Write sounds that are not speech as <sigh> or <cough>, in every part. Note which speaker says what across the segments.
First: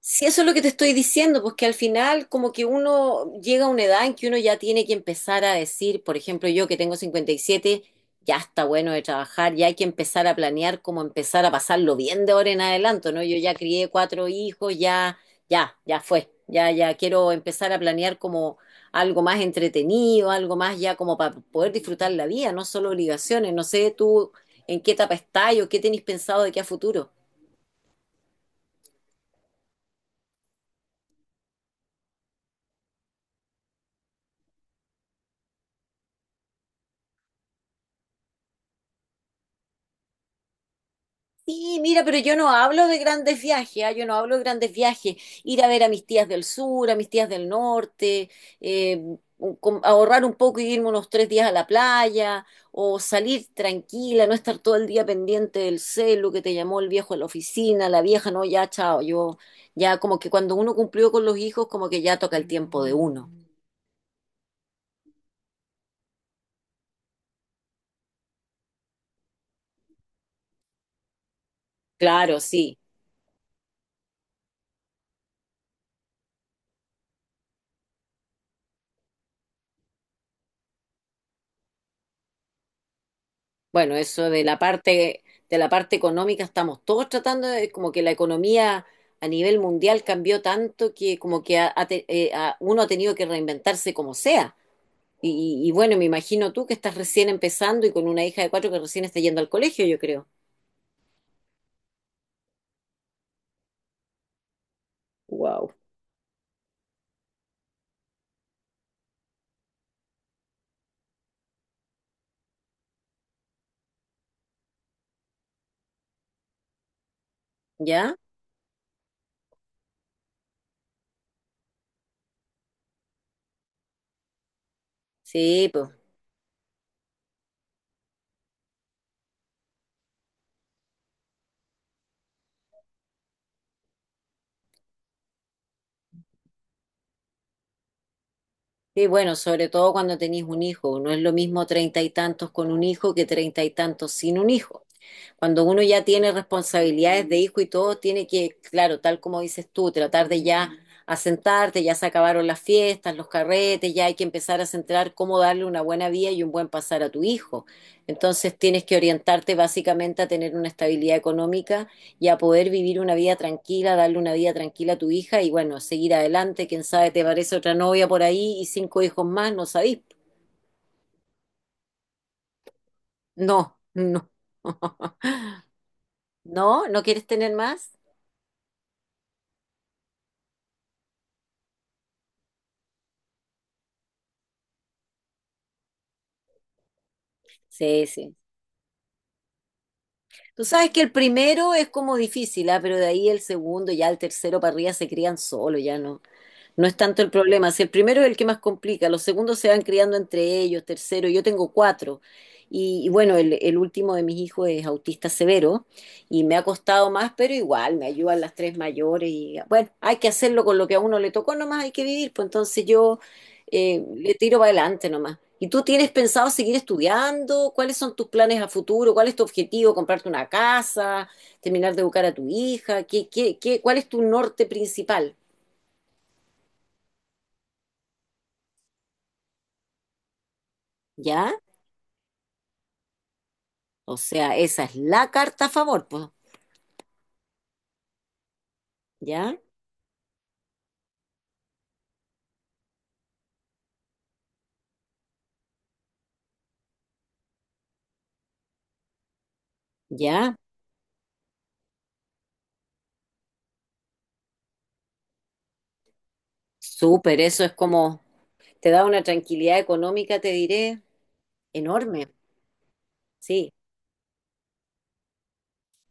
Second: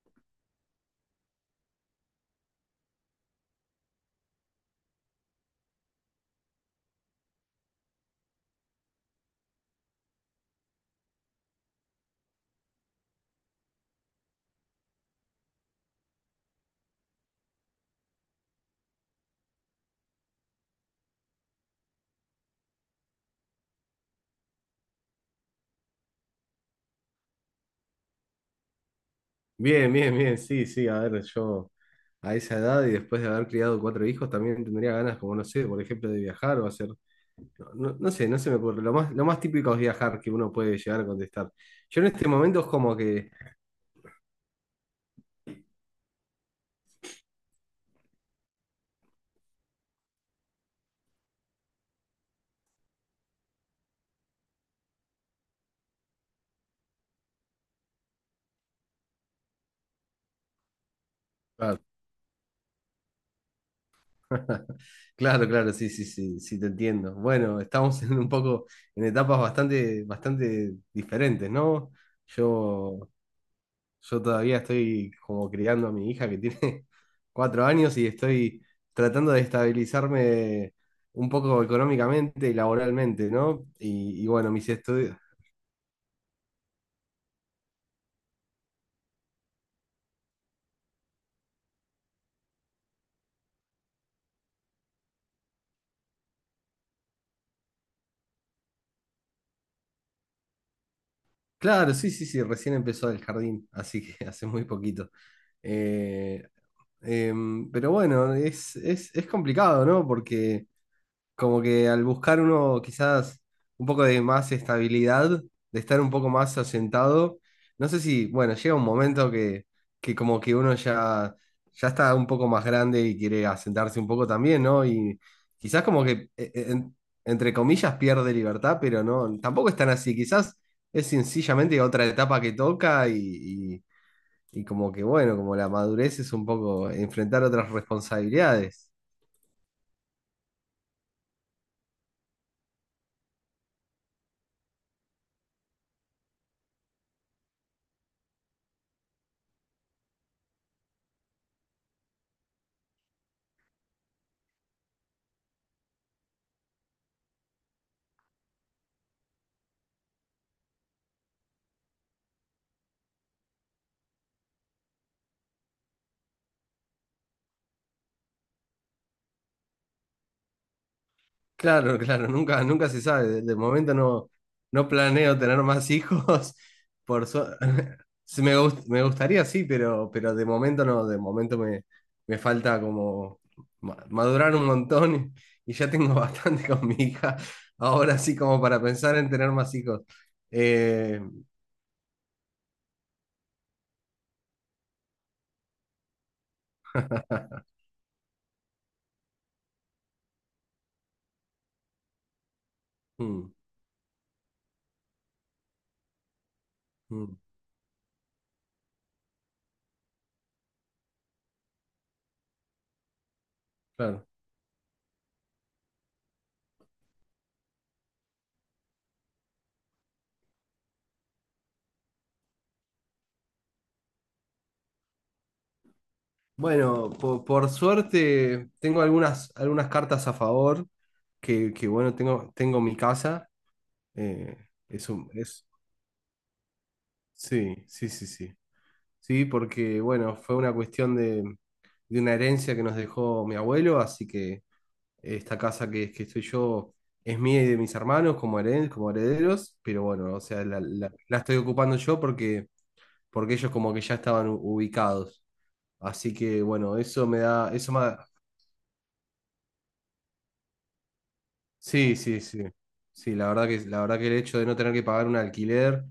Speaker 1: Sí, eso es lo que te estoy diciendo, pues que al final como que uno llega a una edad en que uno ya tiene que empezar a decir, por ejemplo, yo que tengo 57, ya está bueno de trabajar, ya hay que empezar a planear cómo empezar a pasarlo bien de ahora en adelante, ¿no? Yo ya crié cuatro hijos, ya, ya, ya fue, ya, ya quiero empezar a planear como algo más entretenido, algo más ya como para poder disfrutar la vida, no solo obligaciones, no sé tú en qué etapa estás o qué tenés pensado de qué a futuro.
Speaker 2: Bien, bien, bien, sí, sí, a ver, yo a esa edad y después de haber criado cuatro hijos también tendría ganas, como no sé, por ejemplo, de viajar o hacer, no, no sé, no se me ocurre, lo más típico es viajar que uno puede llegar a contestar.
Speaker 1: Sí,
Speaker 2: Yo
Speaker 1: mira,
Speaker 2: en
Speaker 1: pero
Speaker 2: este
Speaker 1: yo no
Speaker 2: momento es
Speaker 1: hablo
Speaker 2: como
Speaker 1: de
Speaker 2: que,
Speaker 1: grandes viajes, ¿ah? Yo no hablo de grandes viajes. Ir a ver a mis tías del sur, a mis tías del norte, eh, ahorrar un poco y irme unos 3 días a la playa, o salir tranquila, no estar todo el día pendiente del celu que te llamó el viejo a la oficina, la vieja, no, ya, chao. Yo, ya como que cuando uno cumplió con los hijos,
Speaker 2: claro,
Speaker 1: como que ya toca el tiempo de uno.
Speaker 2: <laughs> claro, claro, sí, sí, sí, sí, te entiendo. Bueno, estamos en un poco, en etapas bastante, bastante diferentes, ¿no?
Speaker 1: Claro, sí.
Speaker 2: Yo Yo todavía estoy como criando a mi hija que tiene <laughs> cuatro años y estoy tratando de estabilizarme un poco económicamente y laboralmente, ¿no?
Speaker 1: Bueno,
Speaker 2: Y
Speaker 1: eso
Speaker 2: bueno, mis estudios.
Speaker 1: de la parte económica estamos todos tratando de, como que la economía a nivel mundial cambió tanto que como que uno ha tenido que reinventarse como sea. Y bueno, me imagino tú que estás recién empezando y con una hija de cuatro que recién está yendo al colegio, yo creo.
Speaker 2: Claro, sí, sí, sí, recién empezó el jardín, así que <laughs> hace muy poquito.
Speaker 1: Wow.
Speaker 2: Eh, pero bueno, es complicado, ¿no? Porque como que al buscar uno quizás un poco de más estabilidad, de estar un poco más asentado, no sé
Speaker 1: ¿Ya?
Speaker 2: si, bueno, llega un momento que como que uno ya, ya está un poco más grande y quiere asentarse un poco también, ¿no? Y
Speaker 1: Sí,
Speaker 2: quizás
Speaker 1: pues.
Speaker 2: como que, entre comillas, pierde libertad, pero no, tampoco es tan así, quizás es sencillamente otra etapa que toca y como que, bueno, como la madurez es un poco enfrentar otras responsabilidades.
Speaker 1: Sí, bueno, sobre todo cuando tenés un hijo. No es lo mismo treinta y tantos con un hijo que treinta y tantos sin un hijo. Cuando uno ya tiene responsabilidades de hijo y todo, tiene que, claro, tal como dices tú, tratar de ya asentarte, ya se acabaron las fiestas, los carretes, ya hay que empezar a centrar cómo darle una buena vida y un buen pasar a tu hijo. Entonces tienes que orientarte básicamente a tener una estabilidad económica y a poder vivir una vida tranquila, darle una vida tranquila a tu hija y bueno, seguir adelante. Quién sabe, te parece otra novia por ahí y cinco hijos más, no sabís.
Speaker 2: Claro, claro, nunca, nunca se sabe. De
Speaker 1: No,
Speaker 2: momento
Speaker 1: no.
Speaker 2: no,
Speaker 1: <laughs>
Speaker 2: no planeo tener más hijos.
Speaker 1: ¿No? ¿No
Speaker 2: <laughs>
Speaker 1: quieres
Speaker 2: Por su-
Speaker 1: tener más?
Speaker 2: <laughs> Sí, me gustaría, sí, pero de momento no. De momento me, me falta como madurar un montón y ya tengo <laughs> bastante con mi hija.
Speaker 1: Sí,
Speaker 2: Ahora
Speaker 1: sí.
Speaker 2: sí, como para pensar en tener más hijos.
Speaker 1: Tú sabes que el
Speaker 2: Eh,
Speaker 1: primero es como difícil, ¿ah? Pero de ahí el segundo, ya el tercero para arriba se crían solo, ya no, no es tanto el
Speaker 2: <laughs>
Speaker 1: problema. Si el primero es el que más complica, los segundos se van criando entre ellos, tercero, yo tengo cuatro. Y bueno,
Speaker 2: Mm,
Speaker 1: el último de mis hijos es autista severo y me ha costado más,
Speaker 2: mm,
Speaker 1: pero igual me ayudan las tres mayores. Y bueno, hay que hacerlo con lo que a uno le tocó, nomás hay que vivir. Pues entonces yo
Speaker 2: claro.
Speaker 1: le tiro para adelante nomás. ¿Y tú tienes pensado seguir estudiando? ¿Cuáles son tus planes a futuro? ¿Cuál es tu objetivo? ¿Comprarte una casa? ¿Terminar de educar a tu hija? ¿ cuál es tu norte principal?
Speaker 2: Bueno, por suerte tengo algunas, algunas cartas a favor,
Speaker 1: ¿Ya?
Speaker 2: que bueno, tengo, tengo mi casa.
Speaker 1: O
Speaker 2: Eh,
Speaker 1: sea, esa es
Speaker 2: es un,
Speaker 1: la
Speaker 2: es,
Speaker 1: carta a favor, pues.
Speaker 2: sí, sí, sí, sí. Sí,
Speaker 1: ¿Ya?
Speaker 2: porque bueno, fue una cuestión de una herencia que nos dejó mi abuelo, así que esta casa que estoy yo es mía y de mis hermanos como, como herederos, pero bueno, o
Speaker 1: ¿Ya?
Speaker 2: sea, la, la estoy ocupando yo porque, porque ellos como que ya estaban ubicados. Así que bueno, eso me
Speaker 1: Súper, eso es
Speaker 2: da, eso me...
Speaker 1: como, te da una tranquilidad económica, te diré,
Speaker 2: Sí,
Speaker 1: enorme.
Speaker 2: sí, sí. Sí,
Speaker 1: Sí,
Speaker 2: la verdad que el hecho de no tener que pagar un alquiler,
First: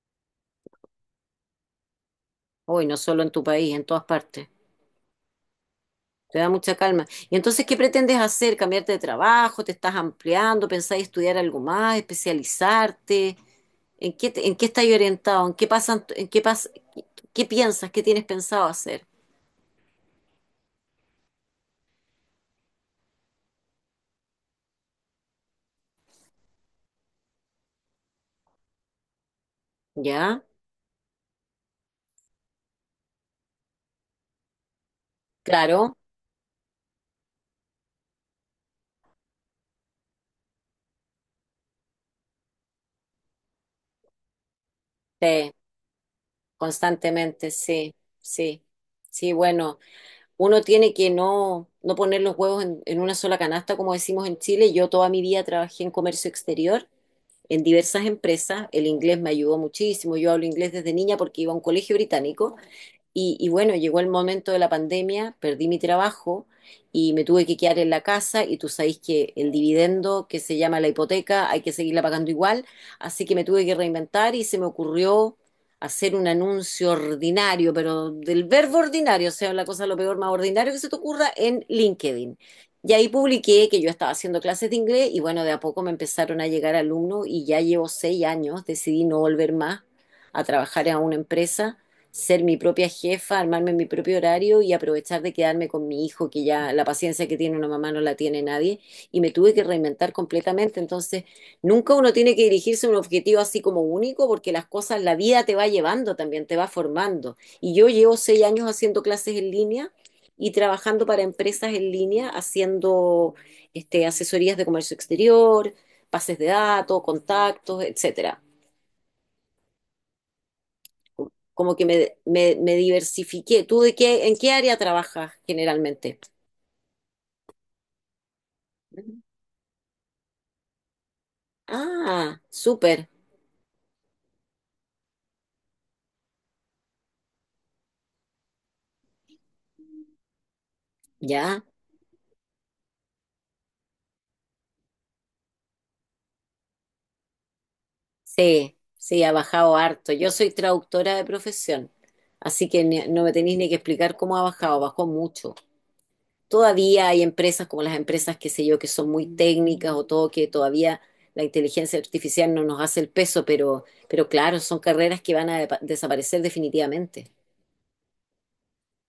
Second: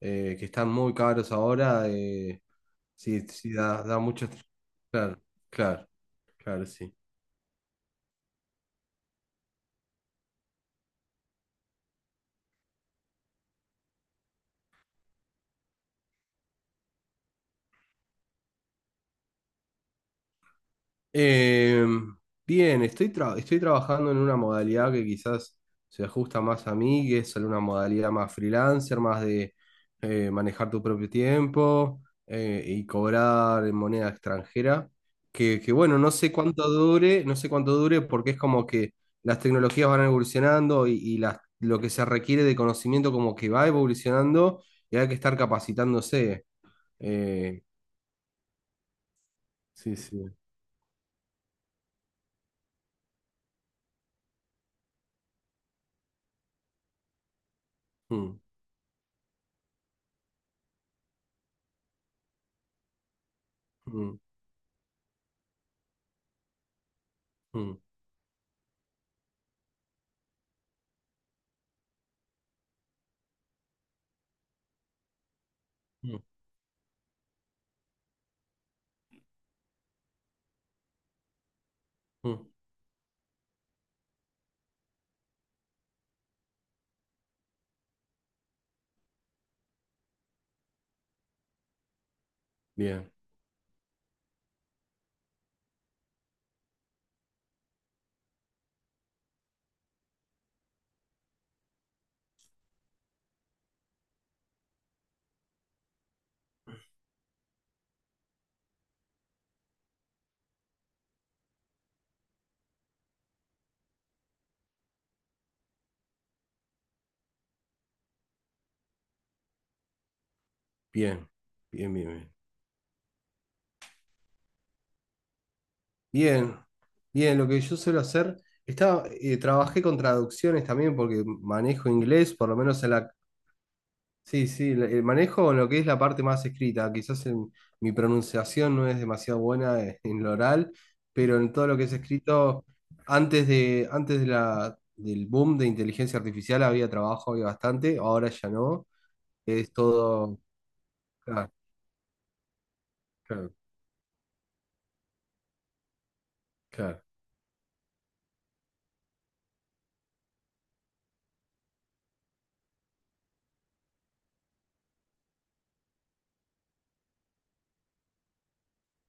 Speaker 2: que están muy caros ahora,
Speaker 1: hoy no
Speaker 2: sí,
Speaker 1: solo en tu
Speaker 2: sí,
Speaker 1: país,
Speaker 2: da,
Speaker 1: en
Speaker 2: da
Speaker 1: todas
Speaker 2: muchas...
Speaker 1: partes.
Speaker 2: Claro, claro,
Speaker 1: Te da
Speaker 2: claro,
Speaker 1: mucha
Speaker 2: sí.
Speaker 1: calma. Y entonces, ¿qué pretendes hacer? ¿Cambiarte de trabajo? ¿Te estás ampliando? ¿Pensás estudiar algo más? ¿Especializarte? ¿En qué, en qué estás orientado? ¿En qué pasan, en qué pas, ¿qué piensas? ¿Qué tienes pensado hacer?
Speaker 2: Eh, bien, estoy, estoy trabajando en una modalidad que quizás se ajusta más a mí, que es una modalidad más freelancer, más de
Speaker 1: ¿Ya?
Speaker 2: manejar tu propio tiempo, y cobrar en moneda extranjera. Que
Speaker 1: Claro,
Speaker 2: bueno, no sé cuánto dure, no sé cuánto dure porque es como que las tecnologías van evolucionando y lo que se requiere de conocimiento como que va evolucionando y hay que estar
Speaker 1: sí,
Speaker 2: capacitándose.
Speaker 1: constantemente,
Speaker 2: Eh,
Speaker 1: sí, sí. Sí, bueno.
Speaker 2: sí, sí.
Speaker 1: Uno tiene que no, no poner los huevos en, una sola canasta, como decimos en Chile. Yo toda mi vida trabajé en comercio exterior, en diversas
Speaker 2: Mm,
Speaker 1: empresas. El inglés me ayudó muchísimo. Yo hablo inglés desde niña porque iba a un colegio británico. Y bueno, llegó el
Speaker 2: mm,
Speaker 1: momento de la pandemia, perdí mi trabajo y me tuve que
Speaker 2: mm,
Speaker 1: quedar en la casa y tú sabéis que el dividendo que se llama la hipoteca hay que seguirla pagando igual, así que me tuve que reinventar y se me ocurrió hacer
Speaker 2: mm,
Speaker 1: un anuncio ordinario, pero del verbo ordinario, o sea, la cosa lo peor más ordinario que se te ocurra en LinkedIn.
Speaker 2: mm.
Speaker 1: Y ahí publiqué que yo estaba haciendo clases de inglés y bueno, de a poco me empezaron a llegar alumnos y ya llevo 6 años, decidí no volver más a trabajar en una empresa ser mi propia
Speaker 2: Bien,
Speaker 1: jefa, armarme mi propio horario y aprovechar de quedarme con mi hijo, que ya la paciencia que tiene una mamá no la tiene nadie, y me tuve que reinventar completamente. Entonces, nunca uno tiene que dirigirse a un objetivo así como único, porque las cosas, la vida te va llevando también, te va formando. Y yo llevo 6 años haciendo clases en línea y trabajando para empresas en línea, haciendo este, asesorías de comercio exterior, pases de datos, contactos, etcétera
Speaker 2: bien,
Speaker 1: como que
Speaker 2: bien, bien, bien.
Speaker 1: me diversifiqué. ¿Tú de qué, en qué área trabajas generalmente?
Speaker 2: Bien, bien, lo que yo suelo hacer, estaba,
Speaker 1: Ujú.
Speaker 2: trabajé con traducciones también porque manejo inglés,
Speaker 1: Ah,
Speaker 2: por lo menos en
Speaker 1: súper,
Speaker 2: la... Sí, sí, manejo lo que es la parte más escrita, quizás en, mi pronunciación no es demasiado buena, en lo oral, pero en
Speaker 1: ya.
Speaker 2: todo lo que es escrito, antes de la, del boom de inteligencia artificial había trabajo, había bastante, ahora ya
Speaker 1: Sí,
Speaker 2: no,
Speaker 1: sí, ha
Speaker 2: es
Speaker 1: bajado harto. Yo
Speaker 2: todo...
Speaker 1: soy traductora de
Speaker 2: Claro,
Speaker 1: profesión, así que no me
Speaker 2: claro,
Speaker 1: tenéis ni que explicar cómo ha bajado, bajó mucho.
Speaker 2: claro.
Speaker 1: Todavía hay empresas como las empresas, qué sé yo, que son muy técnicas o todo, que todavía la inteligencia artificial no nos hace el peso, pero, claro, son carreras que van a desaparecer definitivamente.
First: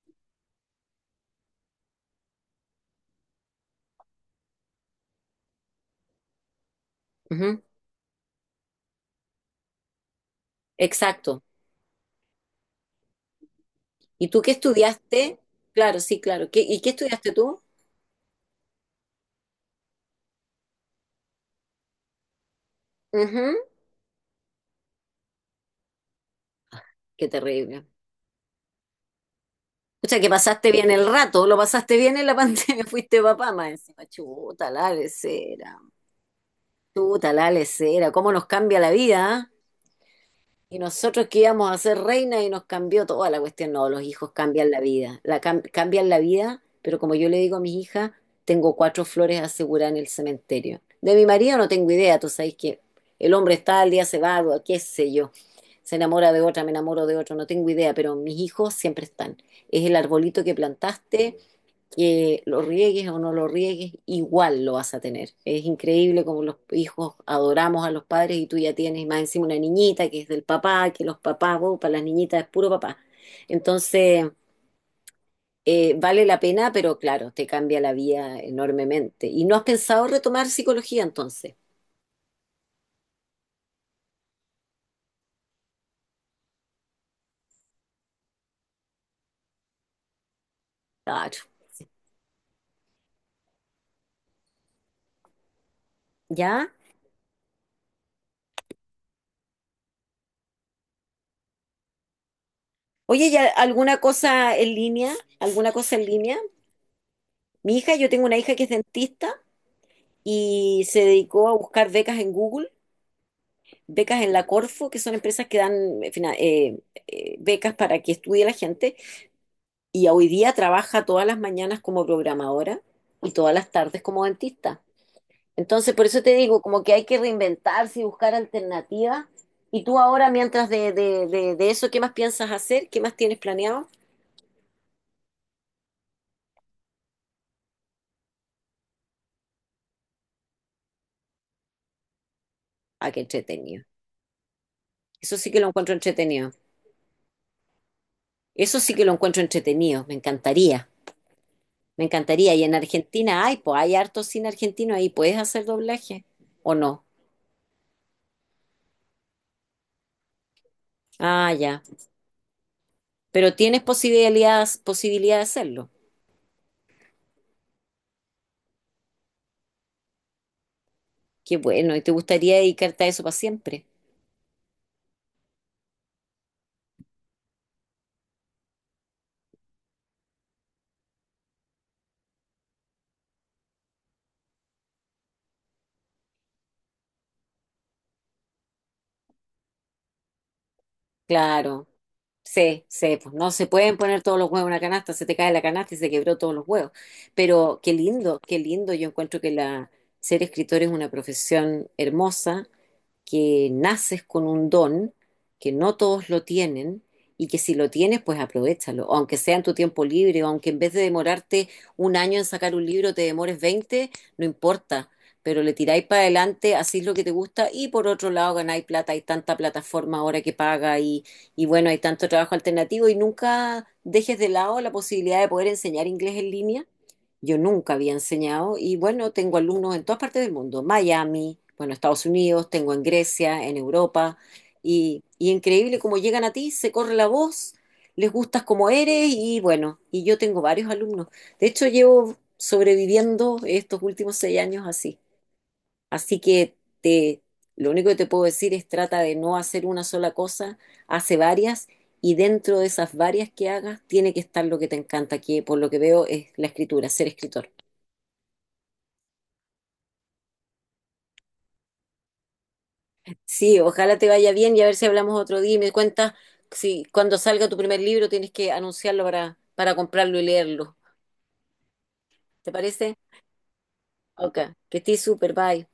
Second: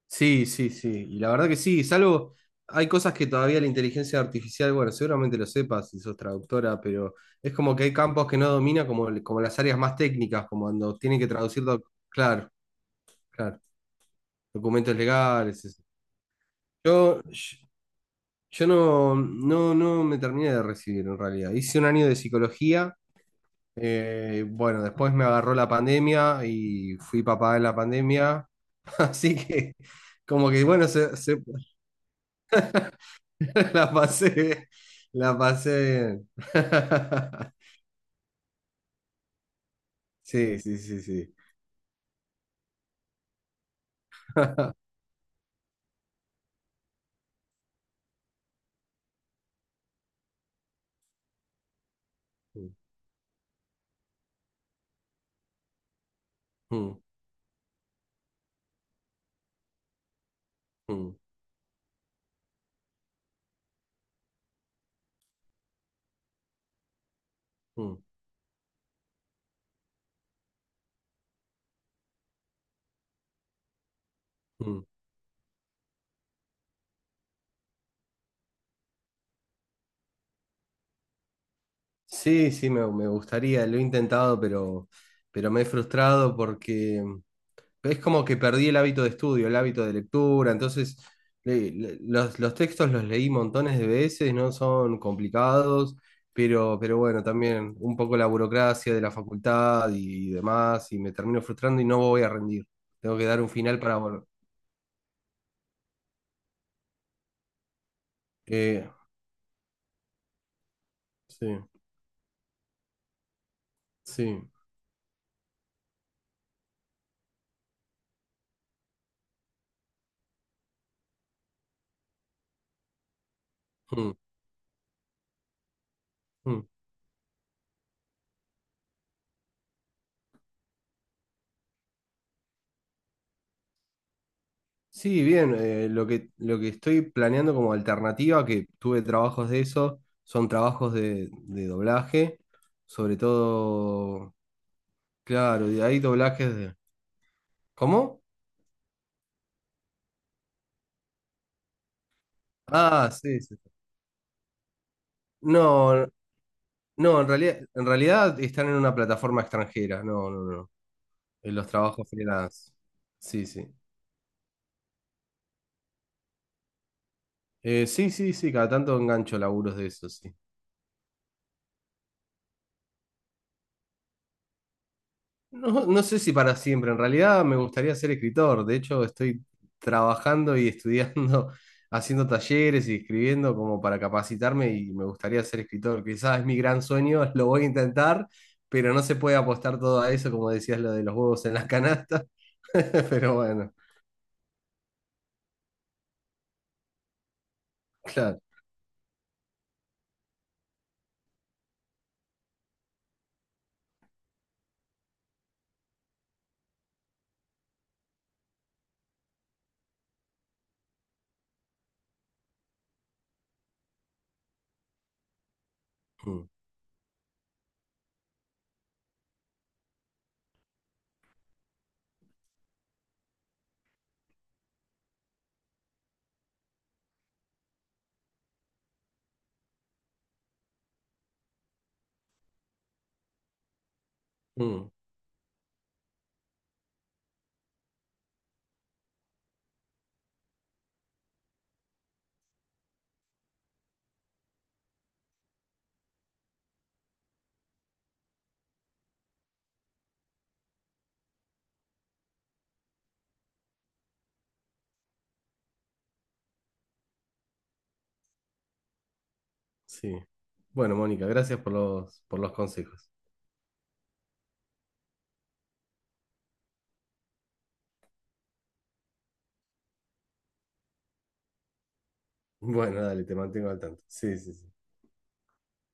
Speaker 2: Sí, sí, sí. Y la verdad que sí, salvo hay cosas que todavía la inteligencia artificial, bueno, seguramente lo sepas si sos traductora, pero es
Speaker 1: Ujú.
Speaker 2: como que hay campos que no domina, como, como las áreas más técnicas, como cuando tienen que
Speaker 1: Exacto.
Speaker 2: traducir, claro, claro,
Speaker 1: ¿Y tú qué
Speaker 2: documentos
Speaker 1: estudiaste?
Speaker 2: legales. Eso.
Speaker 1: Claro, sí, claro. ¿Y qué
Speaker 2: Yo,
Speaker 1: estudiaste
Speaker 2: yo
Speaker 1: tú?
Speaker 2: yo no, no, no me terminé de recibir en realidad. Hice un año de psicología,
Speaker 1: Ujú.
Speaker 2: bueno, después me agarró la pandemia y fui
Speaker 1: Qué
Speaker 2: papá en la
Speaker 1: terrible.
Speaker 2: pandemia, <laughs> así que
Speaker 1: O sea, que
Speaker 2: como que
Speaker 1: pasaste
Speaker 2: bueno,
Speaker 1: bien el rato, lo pasaste bien en la <laughs> pandemia, fuiste papá más
Speaker 2: <laughs> la
Speaker 1: encima.
Speaker 2: pasé bien, la pasé bien.
Speaker 1: Chuta la
Speaker 2: <laughs>
Speaker 1: lesera, cómo nos cambia la vida, ¿ah?
Speaker 2: Sí,
Speaker 1: Y
Speaker 2: sí, sí,
Speaker 1: nosotros
Speaker 2: sí.
Speaker 1: que íbamos a ser reina y nos cambió toda la cuestión. No, los hijos cambian la vida, la cambian la vida, pero como yo le digo a mis hijas, tengo cuatro flores aseguradas en el cementerio. De mi marido no tengo idea, tú sabes
Speaker 2: Mm,
Speaker 1: que el hombre está al día se va, qué sé yo, se enamora de otra, me
Speaker 2: mm,
Speaker 1: enamoro de otro, no tengo idea, pero mis hijos siempre están. Es el arbolito que
Speaker 2: mm,
Speaker 1: plantaste, que lo riegues o no lo riegues, igual lo vas a tener. Es increíble como los hijos adoramos a
Speaker 2: mm,
Speaker 1: los padres y tú ya tienes más encima una niñita que es del papá, que los papás, vos, para las niñitas es puro papá. Entonces,
Speaker 2: mm.
Speaker 1: vale la pena, pero claro, te cambia la vida enormemente. ¿Y no has pensado retomar psicología entonces?
Speaker 2: Sí, sí, me gustaría, lo he intentado, pero me he frustrado porque es como que perdí el hábito de estudio, el hábito de lectura, entonces
Speaker 1: Claro,
Speaker 2: los textos los leí montones de veces, no son complicados,
Speaker 1: ¿ya?
Speaker 2: pero bueno, también un poco la burocracia de la facultad y demás, y me termino frustrando y no voy a rendir. Tengo que
Speaker 1: Oye, ¿y
Speaker 2: dar un final para
Speaker 1: alguna cosa en línea? ¿Alguna cosa en línea? Mi hija, yo tengo una hija que es
Speaker 2: Eh,
Speaker 1: dentista y se
Speaker 2: sí,
Speaker 1: dedicó a buscar becas en Google, becas en la
Speaker 2: sí.
Speaker 1: Corfo, que son empresas que dan becas para que estudie la gente, y hoy día trabaja todas las mañanas como programadora y todas las tardes
Speaker 2: Mm,
Speaker 1: como dentista. Entonces, por eso te digo,
Speaker 2: mm.
Speaker 1: como que hay que reinventarse y buscar alternativas. Y tú ahora, mientras de eso, ¿qué más piensas hacer? ¿Qué más tienes planeado?
Speaker 2: Sí, bien, lo que estoy planeando como alternativa, que tuve trabajos de eso, son trabajos de doblaje,
Speaker 1: Ah,
Speaker 2: sobre
Speaker 1: qué entretenido.
Speaker 2: todo,
Speaker 1: Eso sí que lo
Speaker 2: claro, y
Speaker 1: encuentro
Speaker 2: hay
Speaker 1: entretenido.
Speaker 2: doblajes de... ¿Cómo?
Speaker 1: Eso sí que lo encuentro entretenido. Me encantaría. Me encantaría. Y en
Speaker 2: Ah, sí,
Speaker 1: Argentina
Speaker 2: sí,
Speaker 1: hay,
Speaker 2: sí.
Speaker 1: pues hay harto cine argentino ahí. ¿Puedes hacer
Speaker 2: No,
Speaker 1: doblaje o no?
Speaker 2: no, en realidad están en una plataforma extranjera, no, no, no,
Speaker 1: Ah,
Speaker 2: en los
Speaker 1: ya.
Speaker 2: trabajos freelance. Sí,
Speaker 1: Pero
Speaker 2: sí.
Speaker 1: tienes posibilidad, posibilidad de hacerlo.
Speaker 2: Sí, sí, sí, cada tanto engancho laburos de eso, sí.
Speaker 1: Qué bueno. ¿Y te gustaría dedicarte a eso para siempre?
Speaker 2: No, no sé si para siempre, en realidad me gustaría ser escritor, de hecho estoy trabajando y estudiando, <laughs> haciendo talleres y escribiendo como para capacitarme y me gustaría ser escritor, quizás es mi gran sueño, <laughs> lo voy a intentar, pero no se puede apostar todo a eso, como decías lo de los huevos en la
Speaker 1: Claro.
Speaker 2: canasta,
Speaker 1: Sí,
Speaker 2: <laughs>
Speaker 1: sí. Pues
Speaker 2: pero
Speaker 1: no se
Speaker 2: bueno,
Speaker 1: pueden poner todos los huevos en una canasta. Se te cae la canasta y se quebró todos los huevos. Pero qué lindo,
Speaker 2: claro.
Speaker 1: qué lindo. Yo encuentro que la ser escritor es una profesión hermosa que naces con un don que no todos lo tienen y que si lo tienes, pues aprovéchalo, o aunque sea en tu tiempo libre, o aunque en vez de demorarte un año en sacar un libro te demores 20, no importa, pero le tiráis para
Speaker 2: Mm,
Speaker 1: adelante, hacéis lo que te gusta y por otro lado ganáis plata, hay tanta plataforma ahora que paga y bueno, hay tanto trabajo alternativo y nunca dejes de lado la posibilidad de poder enseñar inglés en línea. Yo nunca había enseñado y bueno, tengo alumnos en todas partes del mundo, Miami, bueno, Estados Unidos, tengo en Grecia, en Europa
Speaker 2: mm,
Speaker 1: y increíble cómo llegan a ti, se corre la voz, les gustas como eres y bueno, y yo tengo varios alumnos. De hecho, llevo sobreviviendo estos últimos 6 años así. Así que te, lo único que te puedo decir es trata de no hacer una sola cosa, hace varias y dentro de esas varias que hagas tiene que estar lo que te encanta, que por lo que veo es la escritura, ser escritor.
Speaker 2: sí. Bueno, Mónica, gracias por los consejos.
Speaker 1: Sí, ojalá te vaya bien y a ver si hablamos otro día y me cuentas si cuando salga tu primer libro tienes que anunciarlo para, comprarlo y leerlo. ¿Te
Speaker 2: Bueno,
Speaker 1: parece?
Speaker 2: dale, te mantengo al tanto. Sí, sí,
Speaker 1: Ok,
Speaker 2: sí.
Speaker 1: que estés súper, bye.